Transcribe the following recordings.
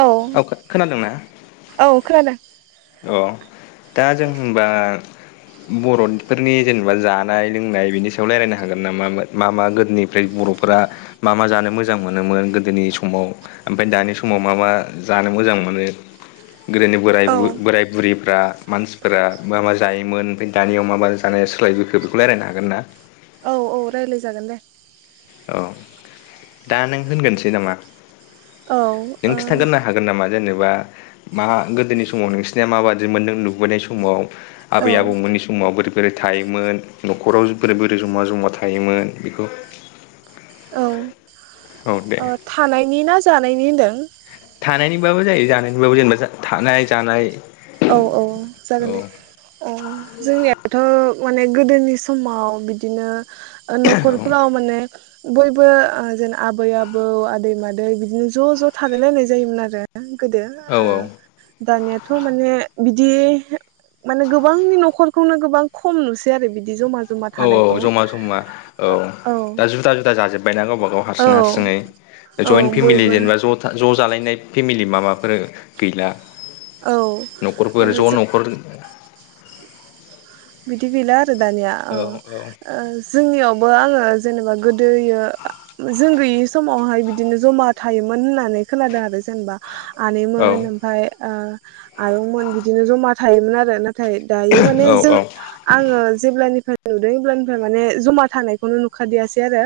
औ औ खोनादों। अ दा जों होम्बा बर'फोरनि जेनेबा जानाय लोंनाय बेनि सायाव रायजलायनो हागोन नामा मा मा गोदोनिफ्राय बर'फोरा मा मा जानो मोजां मोनोमोन गोदोनि समाव ओमफ्राय दानि समाव मा मा जानो मोजां मोनो। गोदोनि बोराय बु औ बोराय बुरिफ्रा मानसिफोरा मा मा जायोमोन ओमफ्राय दानियाव मा मा जानाया सोलायबोखो बेखौ रायजलायनो हागोन ना? औ औ रायज्लाय जागोन दे। औ दा नों होनगोनसै नामा। औ ओ नों औ खिन्थागोरनो हागोन नामा जेनेबा एबा मा गोदोनि समाव नोंसिनिया माबादि मोनदों नुबैनाय समाव आबै आबौमोननि समाव बोरै बोरै थायोमोन नखराव बोरै बोरै जमा जमा थायोमोन बेखौ औ थानायनि ना जानाय लायनि होनदों थानायनिबाबो जायो जानायनिबाबो जेनेबा थानाय जानाय औ औ जागोन औ दे अ जोंनियाथ माने गोदोनि समाव बिदिनो न'खरफोराव माने बयबो ओ जेन आबै आबौ आदै मादै बिदिनो ज' ज' थालायलायनाय जायोमोन आरो। गोदो औ ओ दानियाथ' बिदि माने गोबांनि न'खरखौनो गोबां खम नुसै आरो बि औ औ जमा जमा औ दा जुदा जुदा जाजोब्बाय ना गावबा गा हार औ हारसिङै औ जयेन्ट फेमिलि बयबो जेनेबा ज' ज' जालायनाय फेमिलि माबाफोर गैला औ ओ न'खरखौ ज जो न'खर दि गैला आर दानिया अ औ ओ जोंनियावबो आङो जेनेबा गो दोयो जों गैयि स समावहाय बिदिनो जमा थायोमोन होननानै खोनादों आरो जेनेबा औ आनैमोन ओमफाय आ आयंमोन बिदिनो जमा थायोमोन आरो ना थाय दायो माने जों औ औ आङो जेब्लानिफ्राय नुदों अब्लानिफ्राय माने जमा थानायखौनो नुखादियासै आरो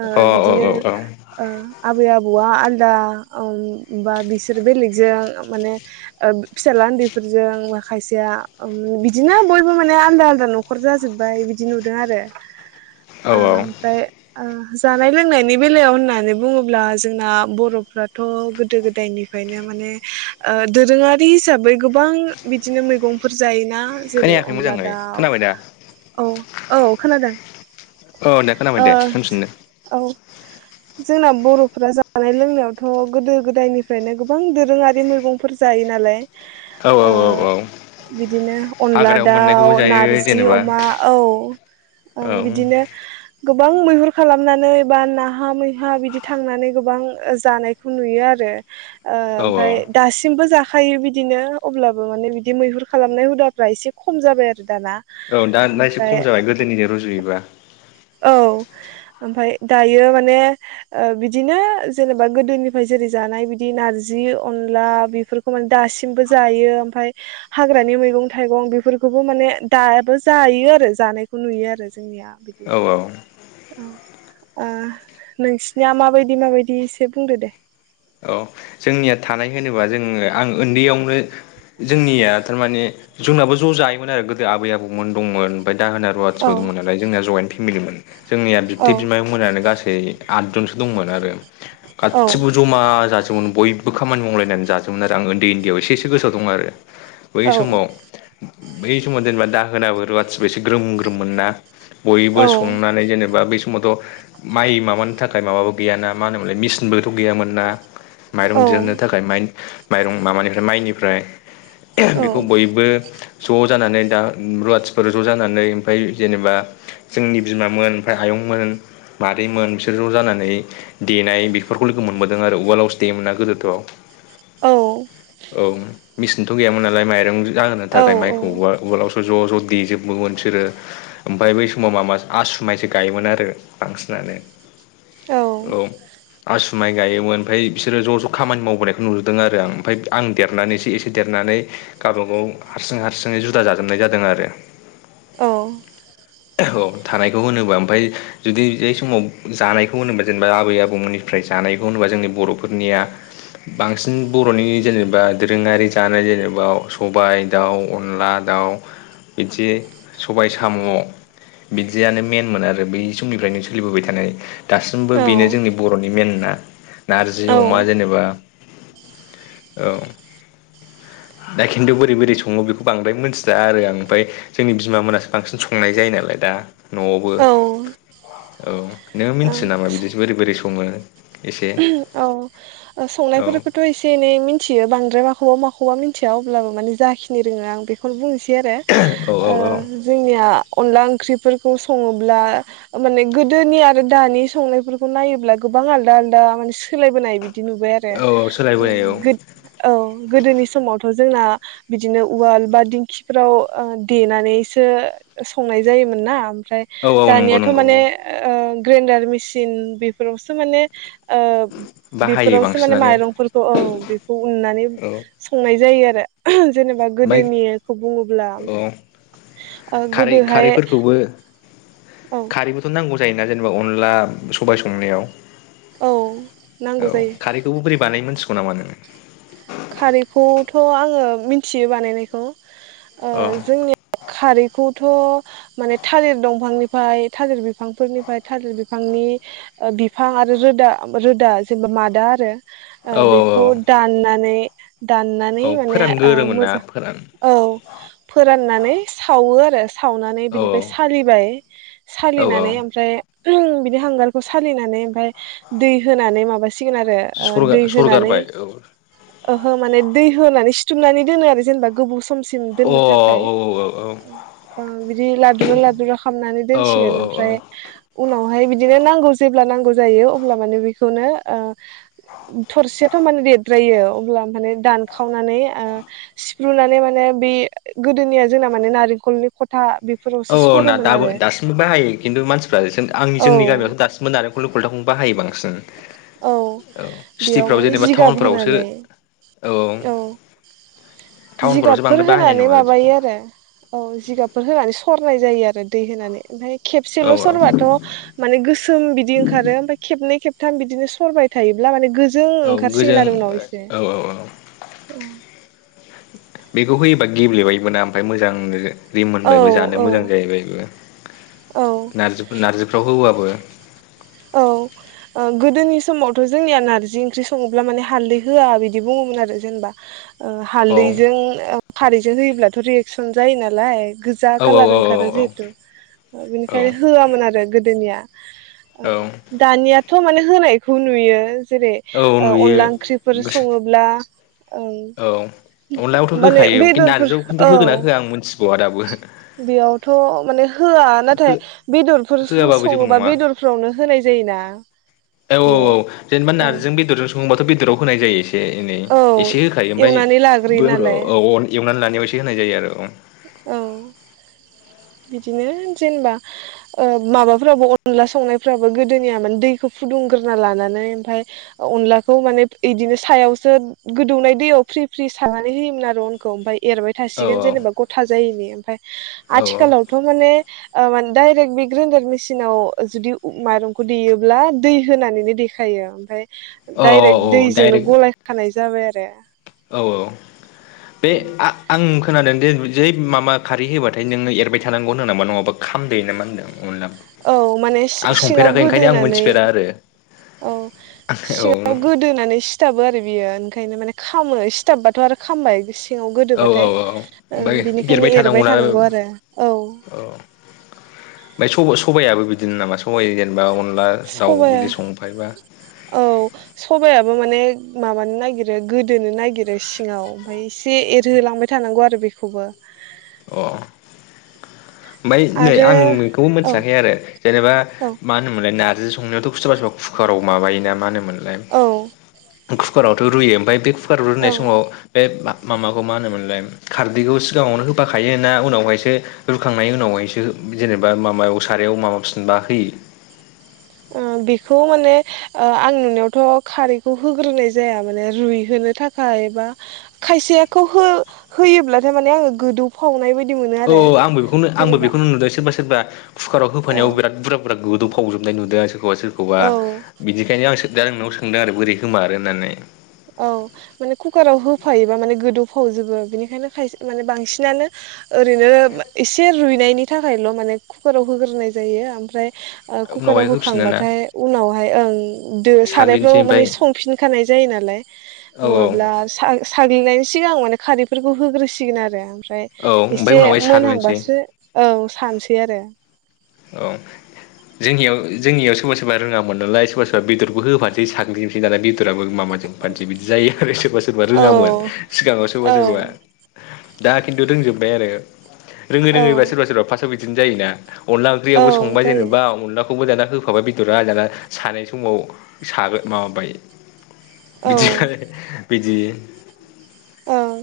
ओ अ औ बिदिनो औ ओ आबै आब बौवा आलादा बा बिसोर बेलेगजों माने ओ फिसाला उन्दैफोरजों खायसेया बिदिनो बयबो माने आलदा आलदा नखर जाजोब्बाय बिदि नुदों आरो औ औ ओमफ्राय ओ जानाय लोंनायनि बेलायाव होननानै बुङोब्ला जोंना बरफ्राथ गोदो गोदायनिफ्रायनो माने ओ दोरोङारि हिसाबै गोबां बिदिनो मैगंफोर जायोना जेरै खोनायाखै अनला मोजाङै दाउ खोनाबाय दा औ औ खोनादों औ दा खोनाबाय ओ दे होनफिनदो औ जोंना बरफ्रा जानाय लोंनायावथ गोदो गोदायनिफ्रायनो गोबां दोरोङारिमोन गंफोर जायो नालाय औ औ ओ औ बिदिनो अनला हाग्रायाव मोननायखौबो दाउ जायो नारजि जेनेबा अमा औ औ ओं बिदिनो गोबां मैहुर खालामनानै बा नाहा मैहा बिदि थांनानै गोबां ओ जानायखौ नुयो आरो औ औ ओमफ्राय सिमबो जाखायो बिदिनो अब्लाबो माने बिदि मैहुर खालामनाय हुदाफ्रा एसे खम जाबाय आरो दाना औ दाना एसे ओमफ्राय खम जाबाय गोदोनिजों रुजुयोबा औ ओमफाय दायो माने ओ बिदिनो जेनेबा गोदोनिफ्राय जेरै जानाय बिदि नारजि अनला बेफोरखौ माने दासिमबो जायो ओमफाय हाग्रानि मैगं थाइगं बेफोरखौबो माने दाबो जायो आरो जानायखौ नुयो आरो जोंनिया औ औ औ ओ नोंसिनिया माबायदि माबायदि एसे बुंदो दे। औ जोंनिया थानाय होनोबा जोङो आं ओन्दैयावनो जोंनिया थारमाने जोंनाबो ज जायोमोन आरो गोदो आबै आबौमोन दंमोन ओमफाय दाहोना औ रुवाथिबो दंमोन नालाय जोंना जयेन्ट फेमिलिमोन जोंनिया बिबथै औ बिमायं मोनानो गासै आदजनसो दंमोन आरो औ गासिबो जमा जाजोब बयबो खामानि मावलायनानै जाजोबोमोन आरो आं उन्दै उन्दैआव एसे एसे गो सोआव दङ आरो बै औ समाव बै समाव जेनेबा दाहोनाबो रुवासिबो एसे ग्रोम ग्रोममोन ना बयबो औ संनानै जेनेबा बै समावथ माइ माबान थाखाय माबाबो गैयाना मा होनोमोनलाय मिसिनबोथ गैयामोन ना माइरं दिहुननो थाखाय माइ माइरं माबानिफ्राय माइनि फ्राय औ बेखौ बयबो ज जानानै दा रुवाथिफोर ज जानानै ओमफ्राय जेनेबा जोंनि बिमामोन ओमफ्राय आयंमोन मादैमोन बिसोर ज जानानै देनाय बेफोरखौ लोगो मोनबोदों आरो उवालावस देयो मोना गोदोथ औ औ मेसिनथ गैयामोन नालाय माइरं जाहोनो औ थाखाय माइखौ औ औ उवा उवालावसो ज' ज' देजोबोमोन सोरो ओमफ्राय बै समाव माबा आसु माइसो गायोमोन आरो बांसिनानो औ आसु माइ गायोमोन ओमफाय बिसोरो ज' ज' खामानि मावबोनायखौ नुजदों आरो आं ओमफ्राय आं देरनानैसो एसे देरनानै गावबागाव हारसिं हारसिङै जुदा जाजोबनाय जादों आरो अ औ थानायखौ होनोबा ओमफाय जुदि ऐ समाव जानायखौ होनोबा जेनेबा आबै आबौमोननिफ्राय जानायखौ होनोबा जोंनि बर' फोरनिया बांसिन बर'नि जेनेबा दोरोङारि जानाय जेनेबा सबाइ दाउ अनला दाउ बिदि सबाय साम' बिदियानो मेनमोन आरो बै समनिफ्रायनो सोलिबोबाय थानाय दासिमबो औ बेनो जोंनि बर'नि मेनना जि अमा जेनेबा औ दा खिन्थु बोरै बोरै सङो बेखौ बांद्राय मोनथिला आरो आं ओमफाय जोंनि बिमा मोनासो बांसिन संनाय जायो नालाय दा न'आवबो औ औ नोङो ओं मिनथियो नामा बिदि बोरै आरो बोरै सङो? एसे औ औ संनायफोरखौथ एसे एनै मिथियो बांद्राय माखौबा माखौबा मिथिया अब्लाबो माने जाखिनि रोङो आं बेखौनो बुंनोसै दि औ आरो ओ जोंनिया अनला ओंख्रिफोरखौ सङोब्ला माने गोदोनि आरो दानि संनायफोरखौ नायोब्ला गोबां आल दालदा माने [unintelligible] सोलायबोनाय बिदि नुबाय आरो औ औ सोलायबोनाय औ उम गोद औ गोदोनि समावथ जोंना बिदिनो उवाल बा दिंखिफ्राव देनानैसो संनाय जायोमोन ना ओमफ्राय औ औ नंगौ दानियाथ नंगौ माने औ ओ ग्रेन्डार मिसिन बेफोरावसो माने ओ बाहायो बेफोरावसो माने बांसिनानो माइरंफोरखौ औ बेखौ उननानै औ संनाय जायो आ [unintelligible] [unintelligible] जेनेबा ओमफ्राय गोदोनिखौ बुङोब्ला औ ओ खारै गोदोहाय खारैफोरखौबो औ खारैबोथ' नांगौ जायोना जेनेबा अनला सबाय संनायाव औ नांगौ औ जायो खारैखौबो बोरै बानायनो मोनथिगौ नामा नोङो? खारैखौथ आङो मिथियो बानायनायखौ। ओ औ जोंनि खारै खौथ माने थालिर दंफांनिफ्राय थालिर बिफांफोरनिफ्राय थालिर बिफांनि बिफां आरो रोदा रोदा जेनेबा मादा आरो औ औ बेखौ दाननानै बे दाननानै औ माने ओ फोरानगोरोमोन ना मोजां फोरान औ फोराननानै सावो आरो सावनानै औ बिनिफ्राय सालिबाय औ सालिनानै ओमफ्राय ओहम बिनि हांगारखौ सालिनानै ओमफ्राय दै होनानै माबा हसिगोन आरो औ दै होनानै सरगारबाय औ अ ओहो माने दै होनानै सिथुमनानै दोनो आरो जेनेबा गोबाव समसिम औ दोननो थाखाय औ औ ओ बिदिनो लाद्रु लाद्रु खामनानै औ दोनसिगोन औ औ ओमफ्राय उनावहाय बिदिनो नांगौ समाव जेब्ला नांगौ जायो। अब्ला माने बेखौनो थरसेयाथ माने द जायो। अब्ला माने दानखाव खावनानै सि रुनानै माने बे गोदोनिया जोंना माने नारेंखलनि खथा औ बेफोरावसो औ ना सरोमोन दाबो आरो दासिमबो बाहायो खिन्थु मानसिफ्रा आंनि औ जोंनि गामियावथ दासिमबो नारेंखल कलथाखौबो बाहायो बां सिन। औ बेयाव माने जेनेबा जिगाब टाउनफोरावसो होनानै औ। टाउनफोरावसो जिगाबफोर बांद्राय बाहायनाय होनानै नङा बिदिखौ माबायो आरो औ जिगाब फोर होनानै सरनाय जायो आरो दै होनानै। ओमफ्राय औ खेबसेल सरबाथ माने गोसोम बिदि ओंखारो ओमफ्राय खेबनै खेब थाम बिदिनो सरबाय थायोब्ला माने गोज जों औ ओंखारसिगोन गोजों आरो उनाव एसे। औ औ बेखौ होयोबा गेब्लेबाय मोना ओमफ्राय मोजांनो। औ रिमबाय बो जानो मोजां औ जाहैबायबो। नारजि नारजिफ्राव होबाबो औ ओ गोदोनि समावथ जोंनिया नारजि ओंख्रि सङोब्ला माने हालदै होआ बिदि बुङोमोन आरो जेनेबा ओ औ हालदैजों खारैजों होयोब्लाथ रियेकसन जायो नालाय। गोजा औ औ कालार औ ओंखारो जिहेथु औ बेनिखायनो होआमोन आरो गोद [unintelligible] ओ औ दानिया थ माने होनायखौ नुयो जेरै औ ओ नुयो अनला ओंख्रिफोर सङोब्ला ओं औ अनलायावथ' माने होखायो खिन्थु बेदरफोर नारजियाव खिन्थु औ होगोना होआ आं मिथिबावा दाबो बेयावथ माने होआ नाथाय हो बेदरफोर होआबाबो जेबो सङोबा नङा बेदर औ औ बेयाव औ जेनेबा औ नारजिजों बेदरजों सङोबाथ बेदराव होनाय जायो एसे ए एनै औ एसे होखायो एवनानै ओमफ्राय लाग्रोयो नालाय [unintelligible] एवनानै लानायाव एसे होनाय जायो आरो औ औ बिदिनो जेनेबा ओ माबाफोराबो अनला संनायफ्राबो गोदोनिया माने दैखौ फुदुंग्रोना लानानै ओमफ्राय अनलाखौ माने बिदिनो सायावसो गोदौनाय दैयाव फ्रि फ्रि सारनानै होयोमोन आरो अनखौ ओमफ्राय एरबाय औ थासिगोन जेनेबा जायिनि ओमफ्राय औ आथिखालावथ माने ओ माने दायरेक्ट बे ग्रेन्डार मेसिनाव जुदि माइरंखौ देयोब्ला दै होनानैनो देखायो ओमफ्राय औ डाइरेक्ट औ दैजोंनो डाइरेक्ट गलाय खानाय जाबाय आरो औ औ बे आ-आं खोनादों दे जै माबा खारै होबाथाय नोंङो एरबाय थानांगौ होन्दों नामा नङाबा खामदोयो ना मा होनदों? अनला औ माने आं सिङाव संफेराखै ओंखायनो आं गोदोनानै मोनथिफेरा आरो औ औ सिङाव गोदोनानै सिथाबो आरो बियो ओंखायनो माने खामो सिथाबबाथ आरो खामबाय सिङाव औ औ गोदोबाथाय औ ओमफ्राय ओ बिनिखायनो एरबाय थानांगौना औ थानांगौ आरो औ सबाइयाबो बिदिनो नामा सबाइ जेनेबा अन सबाया औ सबायाबो माने माबानो नागिरो गोदोनो नागिरो सिङाव ओमफ्राय एसे एरहोलांबाय थानांगौ आरो बेखौबो। अ ओमफ्राय नै आरो आं बेखौबो औ मिथियाखै आरो जेनेबा औ मा होनोमोनलाय नारजि संनायावथ सोरबा सोरबा कुकाराव माबायोना मा होनोमोन [unintelligible] औ कुकारावथ रुयो ओमफ्राय बे कुकाराव रुनाय औ समाव बे माबाखौ मा होनोमोनलाय खारदैखौ सिगाङावनो होफाखायो ना उनावहायसो रुखांनायनि उनावहायसो जेनेबा माबायाव सारायाव माबाफिनबा होयो? ओ बेखौ माने आं नुनायावथ खारैखौ होग्रोनाय जाया माने रुइहोनो थाखाय बा खायसेखौ हो-होयोब्लाथाय माने आङो गोदौफावनाय बायदि मोनो औ आरो आंबो बेखौनो आंबो जेनेबा बेखौनो नुदों सोरबा सोरबा कुकाराव औ होफानायाव बिराद बुरजा गोदौ फावजोबनाय नुदों आं सोर खौबा सोरखौबा औ बिदिखायनो आं सो दा नोंनाव सो सोंदों आरो बोरै होमारो होननानै। औ माने कुकाराव होफायोबा माने गोदौ फावजोबो बेनिखायनो खायसे माने बांसिनानो ओरैनो मा एसे रुइनायनि नि थाखायल' माने कुकाराव होग्रोनाय जायो ओमफ्राय ओ कुकाराव उनावहाय होफिनो ना होखांबाथाय उनाव [unintelligible] ओं दो साग्लिनोसै सारायफ्राव माने ओमफ्राय संफिनखानाय जायो नालाय औ नङाब्ला सा-साग्लिनायनि सिगां माने खारैफोरखौ होग्रोसिगोन आरो ओम फाय औ ओमफ्राय एसे उनावहाय साग्लिनोसै मोनहांबासो औ सान बे आरो। औ जोंनियाव जोंनियाव सोरबा सोरबा रोङामोन नालाय सोरबा सोरबा बेदरबो होफानोसै साग्लिनोसै नालाय बेदराबो माबाजों माबाजुबफानोसै बिदि जायो आरो सोरबा सोरबा औ रोङामोन सिगाङाव सोरबा औ सोरबा। दा खिन्थु रोंजोब्बाय आरो। रोङै औ रोङैबा सोरबा सोरबा फार्स्टआव बिदि बिदिनो जायोना अनला औ ओंख्रियावबो संबाय जायो जेनेबा अनलाखौबो दाना होफाबाय बेदरा दाना सानाय समाव सागो माबाबाय औ बिदिबो बिदि ओं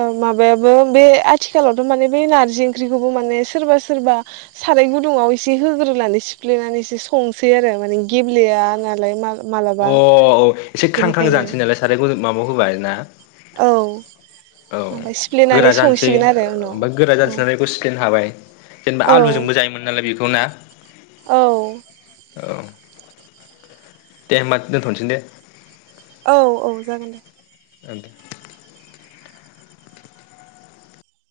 ओं माबायाबो बे आथिखालावथ' माने बे नार्जि ओंख्रिखौबो माने सोरबा सोरबा साराइ गुदुङाव एसे होग्रोनानै सिफ्लेनानैसो संसै आरो माने गेब्लेया नालाय मा मालाबा अ औ एसे ख्रां ख्रां बेनिखायनो जानोसै नालाय साराइ गुदुं माबाव होबा आरो ना? औ औ ओमफ्राय गोरा सिफ्लेनानै जानोसै संसिगोन आरो उनाव बा गोरा औ जानोसै नालाय बेखौ सिफ्लेनो हाबाय जेनेबा आलुजोंबो औ जायोमोन नालाय बेखौ। नंगौना? औ औ दे होमबा दोनथ'नोसै दे। औ औ जागोन दे। ओं दे।